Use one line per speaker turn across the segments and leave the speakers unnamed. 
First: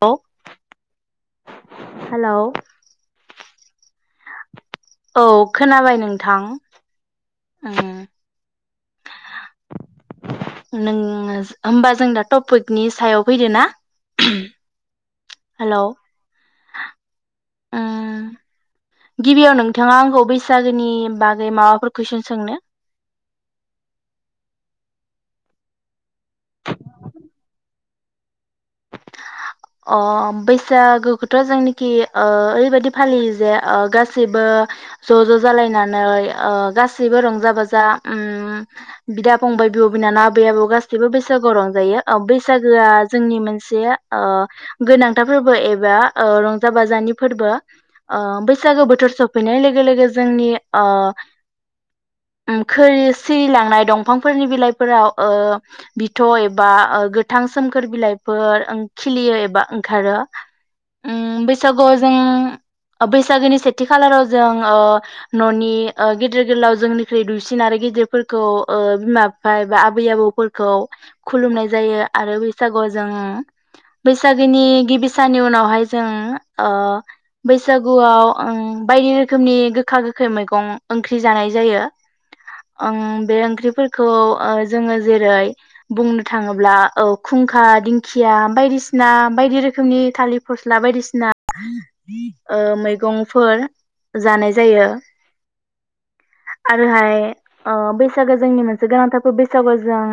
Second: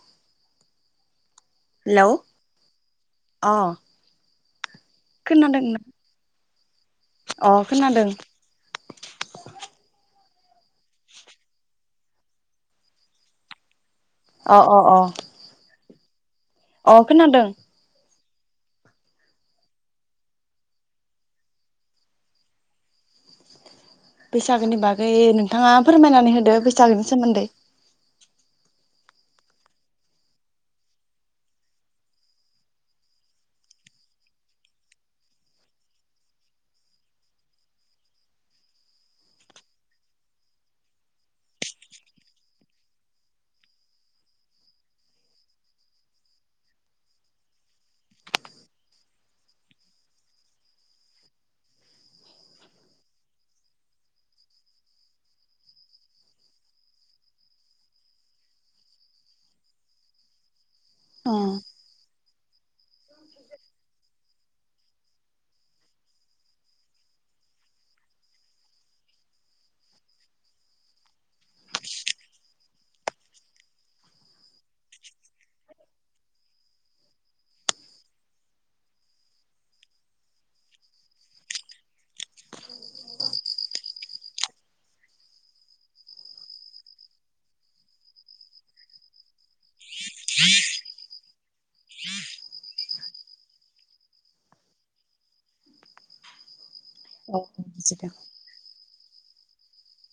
औ हेलौ
अ
औ
खोनादोंना
खोनाबाय नोंथां
अ खोनादों
नों होमबा जों दा टपिकनि सायाव फैदो ना
अ अ अ
हेलौ
अ खोनादों
उम गिबियाव नोंथाङा आंखौ बैसागोनि बागै माबाफोर कुइसन सोंनो
बैसागोनि बागै नोंथाङा फोरमायनानै होदो बैसागोनि सोमोन्दै।
अ बैसागोखौथ' जोंनिखि ओरैबायाददि फालियो जे गासैबो ज' ज' जालायनानै गासैबो रंजा बाजा बिदा फंबाय बिब' बिनानाव आबै आबौ गासैबो बैसागोआव रंजायो बैसागोआ जोंनि मोनसे गोनांथार फोरबो एबा रंजा बाजानि फोरबो बैसागो बोथोर सफैनाय लोगो लोगो जोंनि सिरिलांनाय दंफांफोरनि बिलाइफोराव बिथ' एबा गोथां सोमखोर बिलाइफोर खिलियो एबा ओंखारो
अ
उम बैसागो जों बैसागोनि सेथि खालाराव जों न'नि गेदेर गोलाव जोंनिख्रुइ दुइसिन आरो गिदिरफोरखौ बिमा बिफा एबा आबै आबौफोरखौ खुलुमनाय जायो आरो बैसागुआव जों बैसागोनि गिबि सानि उनावहाय जों बैसागुआव बायदि रोखोमनि गोखा गोखै मैगं ओंख्रि जानाय जायो। बे ओंख्रिफोरखौ जोङो जेरै बुंनो थाङोब्ला खुंखा दिंखिया बायदिसिना बायसिना बायदि रोखोमनि थालिर फस्ला बायदिसिना मैगंफोर जानाय जायो आरोहाय
औ बुजिदों
बैसागो जोंनि मोनसे गोनांथारफोर बैसागो जों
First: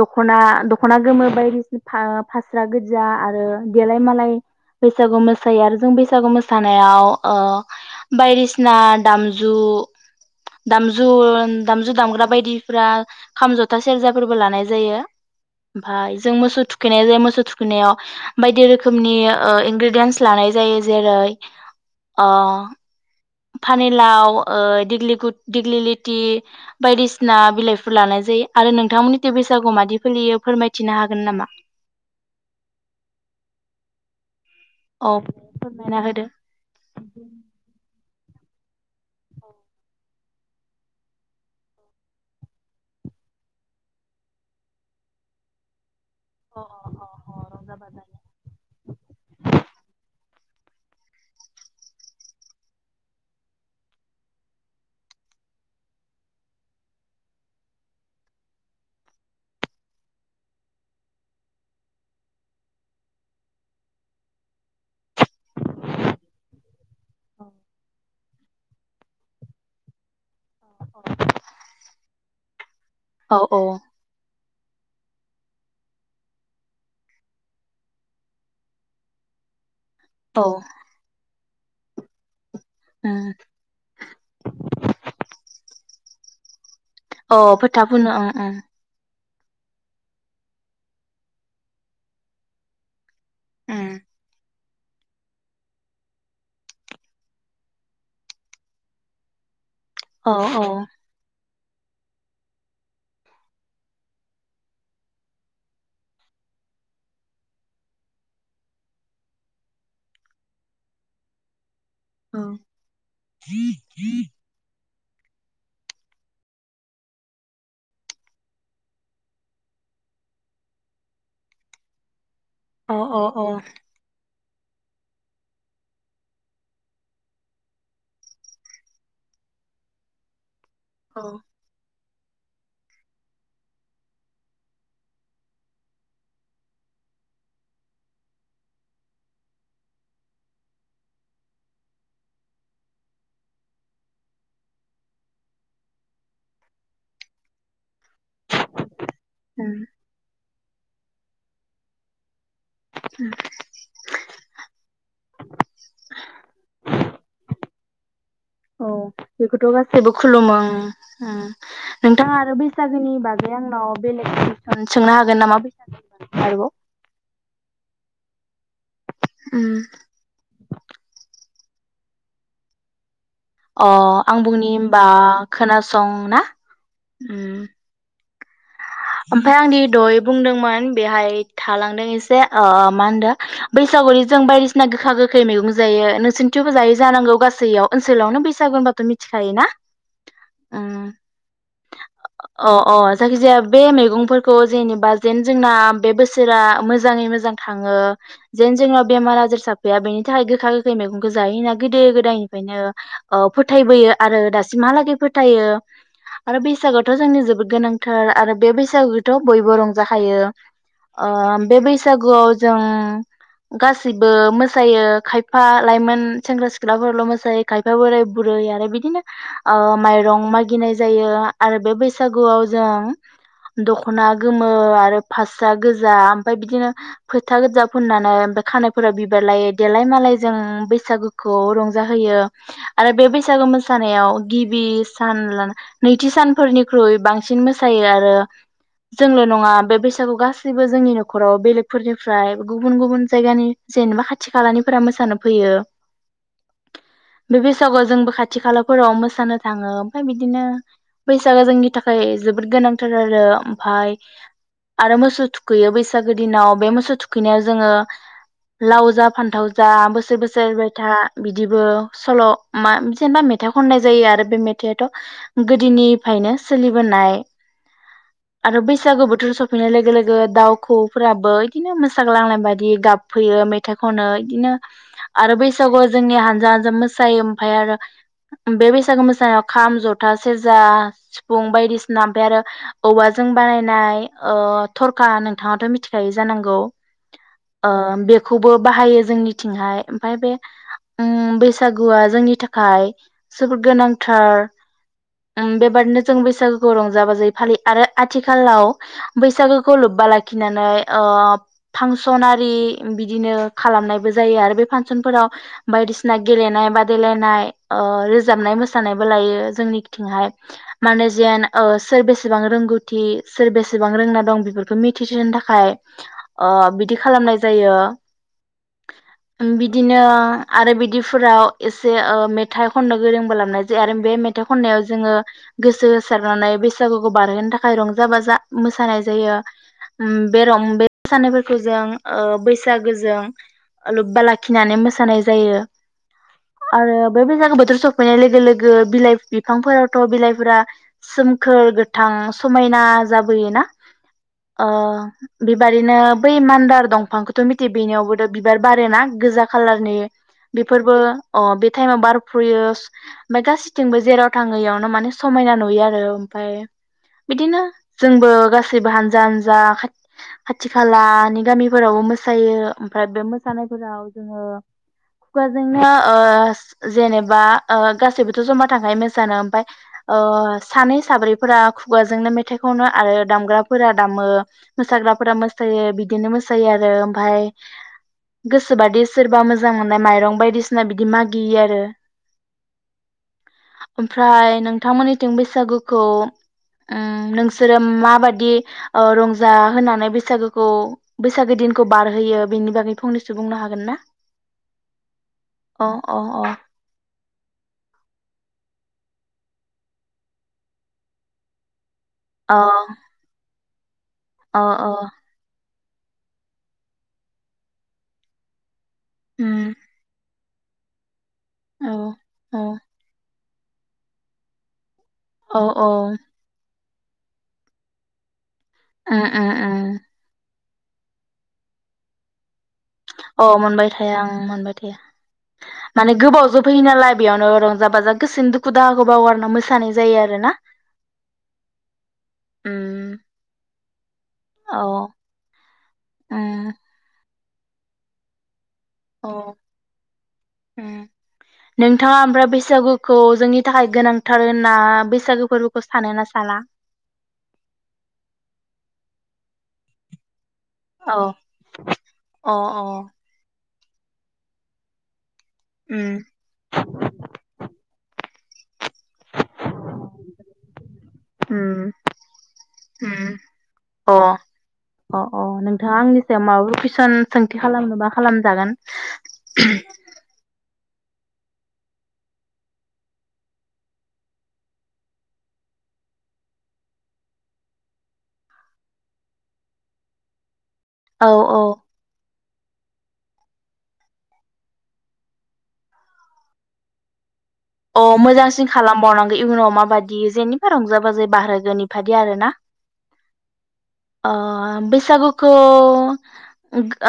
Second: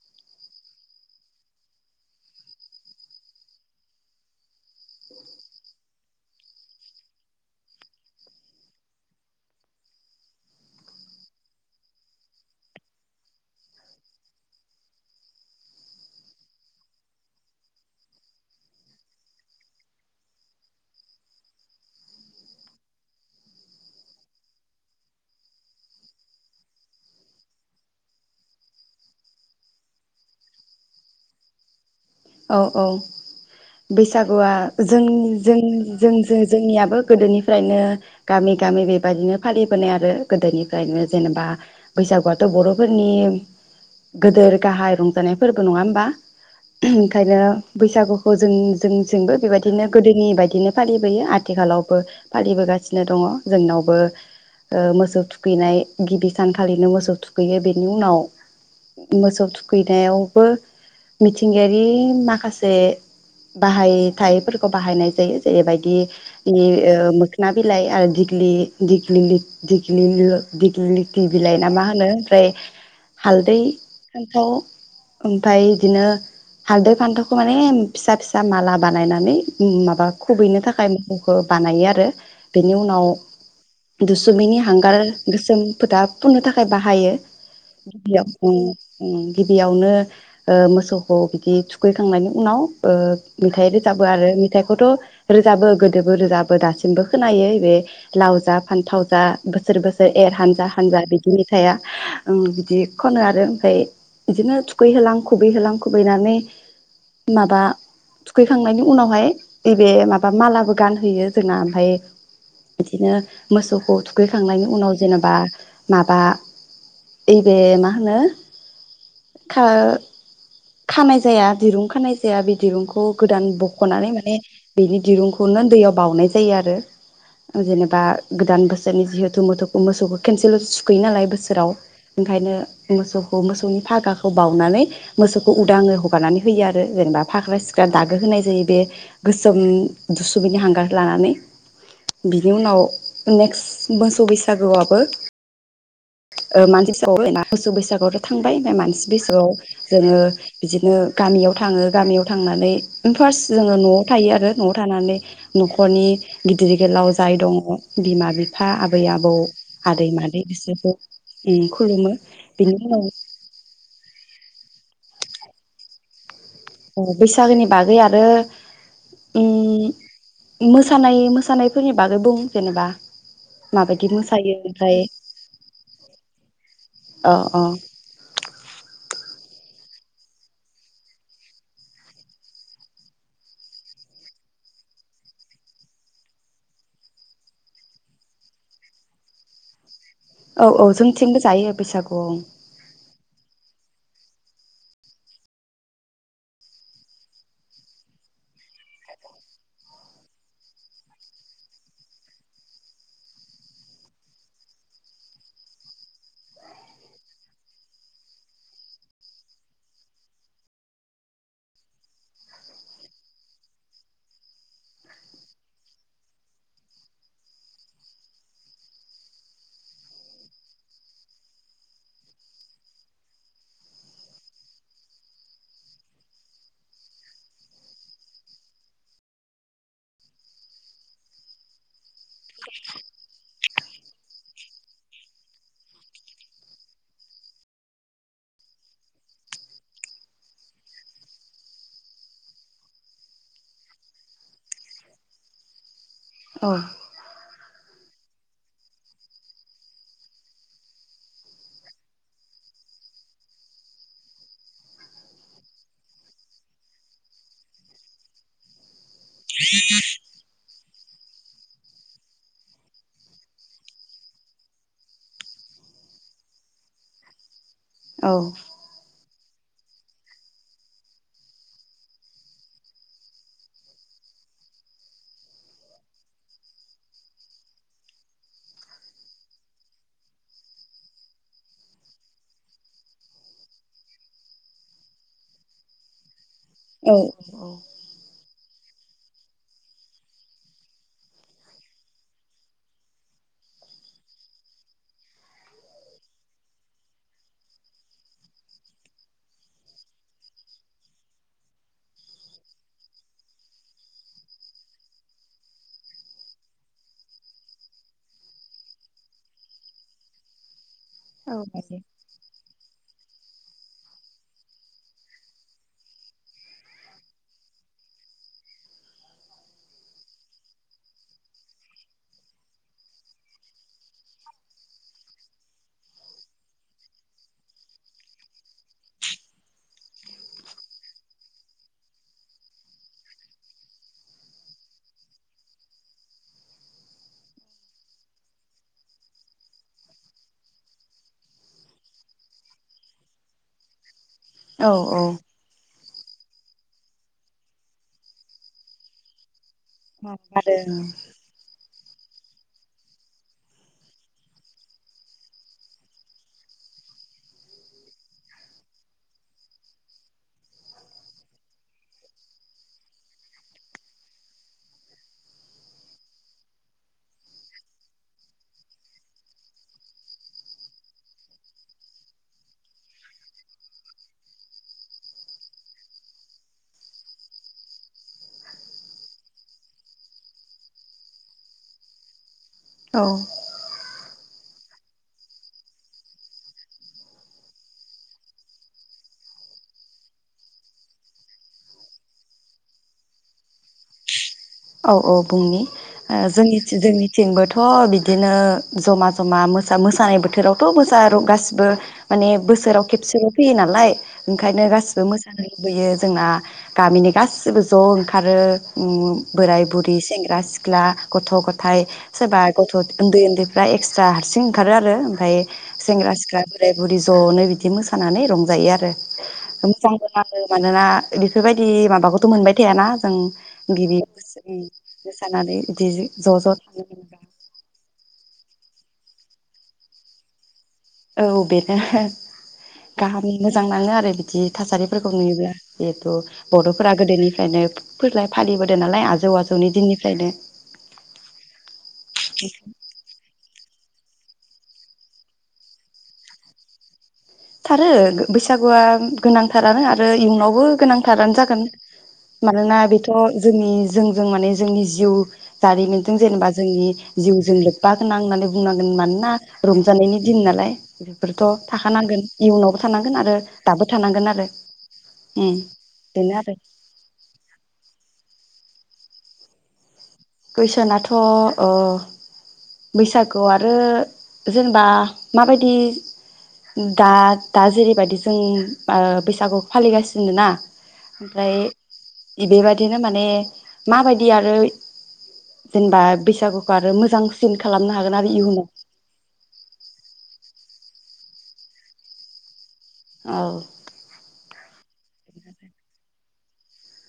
दखना दख'ना गोमो बायदिसिना फास्रा गोजा आरो देलाय मालाय बैसागु मोसायो आरो जों बैसागु मोसानायाव बायदिसिना दामजु दामजु दामजु दामग्रा बायदिफ खाम जथा सेरजाफोरबो लानाय जायो। ओमफाय जों मोसौ थुखै थुखैनाय जायो मोसौ थुखैनायाव बायदि रोखोमनि इनग्रेडियन्स लानाय जायो। जेरै फानिलावग दिग्लि लथि बायदिसिना बिलाइफोर लानाय जायो आरो नोंथांमोननि बैसागु माददि फोलियो फोरमायथिनो हागोन नामा?
औ औ बैसागुआ जों
औ
जों
फोरमायना होदो।
जों जोंनियाबो गोदोनिफ्रायनो गामि गामि बेबायदिनो फालिबोनाय आरो गोदोनिफ्रायनो जेनेबा बैसागुआथ' बर'फोरनि गोदोर गाहाय रंजानाय फोरबो नङा होमबा?
अ अ अ
ओंखायनो
रंजा बाजानो
बैसागुखौ जों जोंथिंबो बेबायदिनो गोदोनि बायदि बिदिनो फालिबोयो आथिखालावबो फालिबोगासिनो दङ जोंनावबो मोसौ थुखैनाय गिबि सानखालिनो मोसौ थुखैयो बेनि उनाव मोसौ थुखैनायावबो मिथिंगायारि माखासे बाहायथायैफोरखौ बाहायनाय जैबायदि मोखोना बिलाइ [unintelligible] दिगलिथि बिलाइ ना मा होनो ओमफ्राय
औ
हालदै
औ
खान्थाव ओमफफ्राय बिदिनो हालदै फान्थावखौ माने फिसा फिसा माला बानायनानै मा बा
औ
खुबैनो थाखाय बानायो आरो बेनि उनाव
उम
दुसुमैनि हांगार गोसोम फोथाब बुंनो था खाय बाहायो
औ फोथा फुनो
बिदियाव उम उम गिबियावनो ओ मोसौ खौ बिदि थुखैखांनायनि उनाव ओ मेथाइ रोजाबो आरो मेथाइखौथ' रोजाबो गोदोबो रोजाबो दासिमबो खोनायो बे लाव जा फान्थाव जा बो सोर बोसोर एर
ओं
हानजा
ओं
हानजा बिदि मेथाइ थाया बिदि खनो आरो ओमफ्राय बिदिनो थुखैहोलां खुबै होलां खुबैनानै माबा थुखैखांनायनि उनावहाय नैबे माबा मालाबो गानहोयो जोंना ओमफ्राय
उम
बिदिनो मोसौखौ थुखैखांनायनि उनाव जेनेबा माबा इबे मा होनो खानाय जाया दिरुं खानाय जाया बि
औ
दिरुंखौ
औ
गोदान
औ
बख'नानै माने बेनि दिरुंखौनो दैयाव बाउनाय जायो आरो जेनेबा गोदान बोसोरनि जिहेथु मोथौखौ मोसौखौ केनसेलस खैयो
औ
नालाय बोसोराव ओंखायनो मोसौखौ मोसौनि फागाखौ बावनानै मोसौ उ उदाङै हगारनानै होयो आरो जेनेबा फाग्रा सिख्रा दागो होनाय जायो बे गोसोम दुसुबैनि हांगारखौ लानानै बिनि उनाव नेक्स मोसौ बैसागुआबो ओ [unintelligible] मोसौ बैसागु आथ ' थांबाय ओमफ्राय मानसि बैसोआव
उम
जोङो बिदिनो गामियाव थाङो गामियाव थांनानै फार्स्ट जोङो न'आव थायो आरो न'आव थानानै न'खरनि गिदिर गोलाव जाय दङ बिमा बि
औ बेखौथ' गासैबो खुलुमो ओं
बिसोरखौ
उम
खुलुमो
नोंथाङा आरो
बिनि उनाव
बैसागोनि बागै आंनाव बेलेग खुइसन सोंनो हागोन नामा बेैसागुनि बागै आरोबाव
अ बैसागोनि बागै आरो उम मोसानाय मोसानाय फोरनि बागै बुं जेनेबा
अ
माबायदि
आं
मोसायो
बुंनि
ओमफ्राय
होमबा खोनासं ना
अ
उम
अ
ओमफ्राय आं दि दहोय बुंदोंमोन बेहाय थालांदों एसे ओ मा होनदों बैसागुआवदि जों बायदिसिना गोखा गोखै मैगं जायो नोंसोरनिथिंबो जायो जानांगौ गासैयाव ओनसोलावनो बैसागु होनबाथ' मिथिखायो ना?
औ औ जोंथिंबो जायो बैसागु उम
अ अ जायखिजाया बे मैगंफोरखौ जेनेबा जेन जोंना बे बोसोरा मोजाङै मोजां थाङो जेन जोंनाव बेमार आजार साबफैया बेनि थाखाय गोखा गोखै मैगंखौ जाहैना गोदो गोदायनिफ्रायनो औ फोथायबोयो आरो दासिमहालागै फोथायो आरो बैसागुआथ' जोंनि जोबोद गोनांथार आरो बे बैसागुथ' बयबो रंजाखायो ओ बे बैसागुआव जों गासैबो मोसायो खायफा लाइमोन सेंग्रा सिख्लाफोरल' मोसायो खायफा बोराय बुरै आरो बिदिनो ओ माइरं मागिनाय जायो आरो बे बैसागुआव जों दखना गोमो आरो फास्रा गोजा ओमफाय बिदिनो फोथा गोजा फोननानै ओमफ्राय खानायफोराव बिबार लायो देलाय मालाय जों बैसागुखौ रंजाहोयो आरो बे बैसागो मोसानायाव गिबि सान नैथि सानफोरनिख्रुइ बांसिन मोसा सायो आरो जोंल' नङा बे बैसागु गासैबो जोंनि न'खराव बेलेगफोरनिफ्राय गुबुन गुबुन जायगानि जेनेबा खाथि खालानिफोरा मोसानो फैयो
औ
बे बैसागुआव जोंबो खाथि खालाफोराव मोसानो थाङो ओमफ्राय बिदिनो बैसागो जोंनि थाखाय जोबोद गोनांथार आरो ओमफाय आरो मोसौ थुखैयो बैसागो दिनाव बे मोसौ थुखैनायाव जोङो लाव जा फान्थाव जा बोसोर बोसोर एरबायथा बिदिबो सल' मा जेनेबा मेथाइ खननाय जायो आरो बे मेथाइआथ' गोदोनिफ्रायनो सोलिबोनाय।
औ
आरो बैसागु बो थु सफैनाय लोगो लोगो दाउ खौवौफोराबो इदिनो मोसाग्लांनाय बायदि गाबफैयो मेथाइ खनो इदिनो आरो बैसागुआव जोंनि हानजा हानजा मोसायो ओमफाय आरो बे बैसागु मोसानायाव खाम जथा सेरजा सिफुं बायदिसि ना ओमफाय आरो औवाजों बानायनाय ओ थरखा नोंथाङाथ' मिथिखायो ज जानांगौ
औ औ
ओ बेखौ बो बाहायो जोंनिथिंहाय ओमफाय बे बैसागुआ जोंनि थाखाय जोबोद गोनांथार बेबादिनो जों बैसागु खौ रंजा बाजायै फालियो आरो आथिखालाव बैसागोखौ लोब्बा लाखिनानै ओ फांसनारि बिदिनो खालामनायबो जायो आरो बे फांसनफोराव बायदिसिना गेलेनाय बादायलायनाय ओ रोजाबनाय मोसानायबो लायो जोंनिथिंहाय। माने जियान औ सोर बेसेबां रोंगौथि सोर बेसेबां रोंना दं बेफोरखौ मिथि होनो थाखाय ओ बिदि खालामनाय जायो बिदिनो आरो बिदिफोराव एसे ओ मेथाइ खननो गोरोंबो लबनाय जायो आरो बे मेथाइ खननायाव जोङो गोसो सारनानै बैसागुखौ बारहोनो थाखाय रंजा-बाजा मोसानाय जायो उम बे रम बे मोसानायफोरखौ जों ओ बैसागोजों लोब्बा लाखिनानै मोसानाय जायो आरो बे बैसागु बोथोर सफैनाय लोगो लोगो बिलाइ बिफांफोरावथ' बिलाइफोरा सोमखोर गोथां समायना जाबोयोना?
औ
अ बिबा [unintelligible] बै मान्दार दंफांखौथ' मिथियो बेनियावबोथ' बिबार बारोना गोजा खाालारनि बेफोरो
औ
अ बे टाइमाव बारफुयो ओमफ्राय गासैथिंबो जेराव थाङो इयावनो माने समायना नुयो आरो। आरो ओमफ्राय बिदिनो जोंबो गासैबो हानजा हानजा खाथ खाथि खालानि गामिफोरावबो मोसायो ओमफ्राय बे मोसानायफोराव जोङो खुगाजोंनो ओ जेनेबा ओ गासैबोथ' जमा थायो मोसानो ओमफ्राय ओ सानै साब्रैफोरा खुगाजोंनो मेथाइ खनो आरो दामग्राफोरा दामो मोसाग्राफोरा मोसायो बिदिनो मोसायो आरो ओमफाय गोसोबादि सोरबा मोजां मोननाय माइरं बायदिसिना बिदि मागियो आरो।
औ।
फ्राय नोंथांमोननिथिं बे सागुखौ ओम नोंसोरो माबादि ओ रंजा होनानै बैसागुखौ बैसागो दिनखौ बारहोयो बेनि बागै फंनैसो बुंनो हागोन ना?
औ औ बुंनि
अ
ओ
अ अ
जोंनिथि जोंनि थिंबोथ' बिदिनो जमा जमाो मोसानाय बोथोरावथ' मोसा गासिबो माने
अ
बोसोराव खेबसेल' फैयो ना लाय।
अ
ओंखायनो गासिबो
अ
मोसानाय बोयो जोंना गामिनि गासिबो ज' ओंखारो उम
उम
बोराय बुरै सेंग्रा सि ख्ला गथ' गथाय
औ
सोरबा
औ
गथ' ओन्दै ओन्दै दा एक्सट्रा हारसिं ओंखारो आरो। ओमफाय
औ औ
सेंग्रा सिख्ला बोराय बुरि ज'नो बिदि मोसानानै रंज जायो आरो
उम उम उम
[unintelligible] मानोना बेफोरबायदि माबाखौथ' मोनबाय थायाना जों
औ
गिबि
मोनबाय थाया
मोसानानै बिदि
माने
ज'
गोबाव
ज' थांनो
जोबफैयो नालाय बेयावनो रंजा बाजा गोसोनि दुखु दाहाखौ बावगारनो मोसानाय जायो आरो ना
औ बेनो
उम
गाहामनि मोजां नाङो आरो बिदि
औ
थासारिफोरखौ नुयोब्ला जिहेथु
उम
बर'फोरा गोदोनि फ्रायनो बोरलाय फालिबो
अ उम नोंथाङा ओमफ्राय बैसागुखौ जोंनि थाखाय गोनांथार होनना बैसागो फोरबोखौ सानो ना साना
थारो बैसागुआ गोनांथारानो आरो इयुनाव न'आवबो
औ
गोनांथारानो जागोन
अ
मानोना जोंनि जोंजों माने जोंनि जिउ
उम
जारिमिनजों जेनेबा जोंनि जिउजों लोब्बा गोनां होननानै बुंनांगोन मानोना रंजानायनि दिन नालाय बेफोरथ' थाखानांगोन इयुनावबो थानांगोन आरो दाबो
ओम
थानांगोन आरो
अ अ अ
उम
नोंथाङा आंनि
बेनो
सायाव
आरो
माबाफोर कुइसन सोंथि खालामनोबा खालामजागोन
कुइसनाथ' अ बैसागुआव आरो जेनेबा माबायदि दा दा जेरैबायदि जों ओ बैसागु फालिगासिनो ना
औ
आमफ्राय
औ
इदिबादिनो माने माबायदि आरो जेनेबा बैसागुखौ आरो मोजां
अ मोजांसिन खालामबावनांगौ इयुनाव माबायदि जेने रंजा बाजै बाहहागोनि फादि आरो ना
औ
बैसागुखौ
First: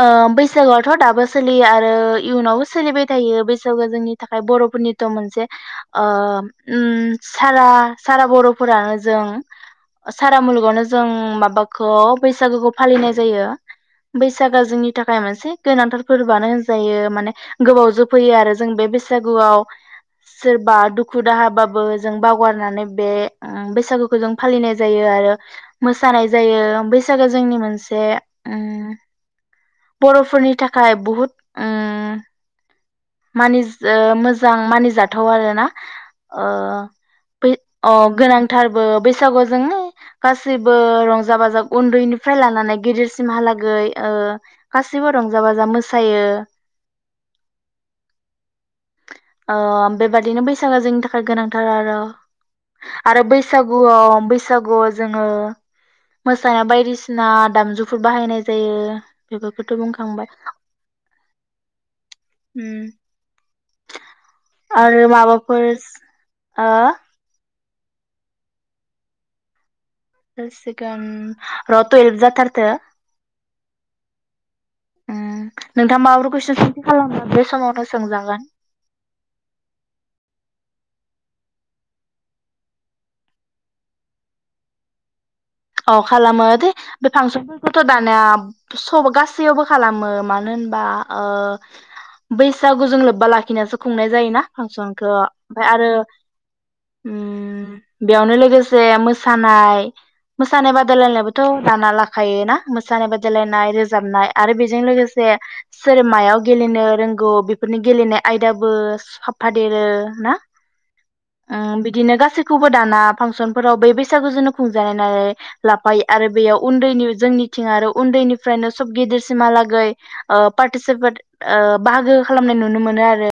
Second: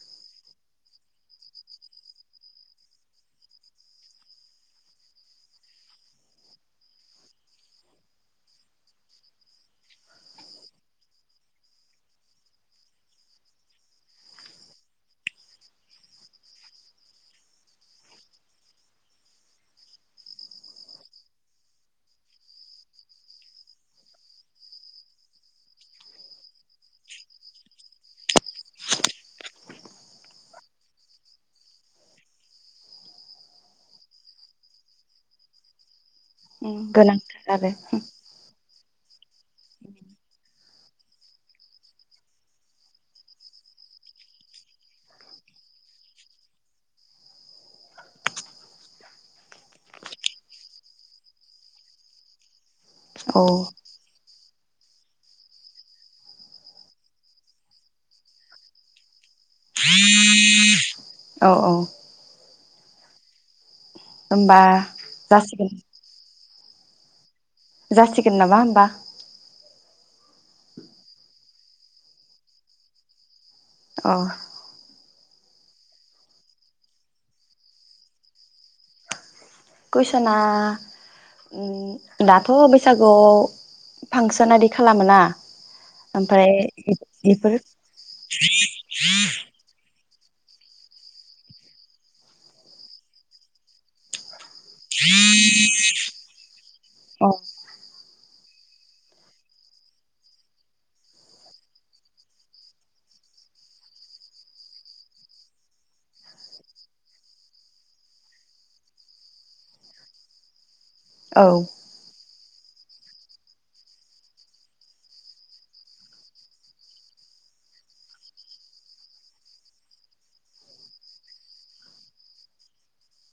ओ बैसागुआथ' दाबो सोलियो आरो इयुनावबो सोलिबाय थायो बैसागुआ जोंनि थाखाय बर'फोरनिथ' मोनसे अ ओम सारा सारा बर'फोरानो जों सारा मुलुगावनो जों माबाखौ बैसागुखौ फालिनाय जायो बैसागोआ जोंनि थाखाय मोनसे गोनांथार फोरबोआनो होनजायो माने गोबावजो फैयो आरो जों बे बैसागुआव सोरबा दुखु दाहाबाबो जों बावगारनानै बे बैसागोखौ जों फालिनाय जायो आरो मोसानाय जायो बैसागोआ जोंनि मोनसे ओम बर'फोरनि थाखाय बहुत ओम मानि मोजां मानिजाथ थाव आरो ना अ बै
गोनांथार आरो
ओ गोनांथारबो बैस बैसागुआव जोङो गासैब बो रंजा बाजा उन्दैनिफ्राय लानानै गिदिरसिमहालागै ओ गासिबो रंजा बाजा मोसायो ओ बेबादिनो बैसागोआ जोंनि थाखाय गोनांथार आरो आरो
औ
बैसागुआव बैस सागुआव जोङो मोसानाय बायदिसिना दामजुफोर बाहायनाय जायो बेफोरखौथ' बुंखांबाय
औ औ होमबा
उम आरो माबाफोर
जासिगोन
हो?
जासिगोन नामा होनबा?
जासिगोन र थुयेप जाथारथो
औ
ओम नोंथाङा माबाफोर कुइसन सोंथि खालामगोन बे समावनो सोंजागोन।
कुइसना दाथ' बैसागुआव फांसन आरि खालामो ना?
औ खालामो दे बे फांसनफोरखौथ' दानिया सब गासैयावबो खालामो मा मानो होनबा ओ बैसागुजों लोब्बा लाखिनासो खुंनाय जायोना। फांसनखौ ओमफाय आरो उम
अ
बेयावनो लोगोसे मोसानाय मोसानाय बादायलायनायाबोथ' दाना लाखायो ना मोसानाय बादायलायनाय रोजाबनाय आरो बेजों लोगोसे सोर मायाव गेलेनो रोंगौ बेफोरनि गेलेनाय आयदाबो साफादेरो ना?
औ
ओ बिदिनो गासै खौबो दाना फांसनफोराव बै बैसागुजोंनो खुंजानाय नार लाफायो आरो बेयाव उन्दैनि जोंनिथिं आरो उन्दैनिफ्रायनो सब गिदिरसिमहालागै ओ पार्टिसिपेट ओ बाहागो खालामनाय नुनो मोनो आरो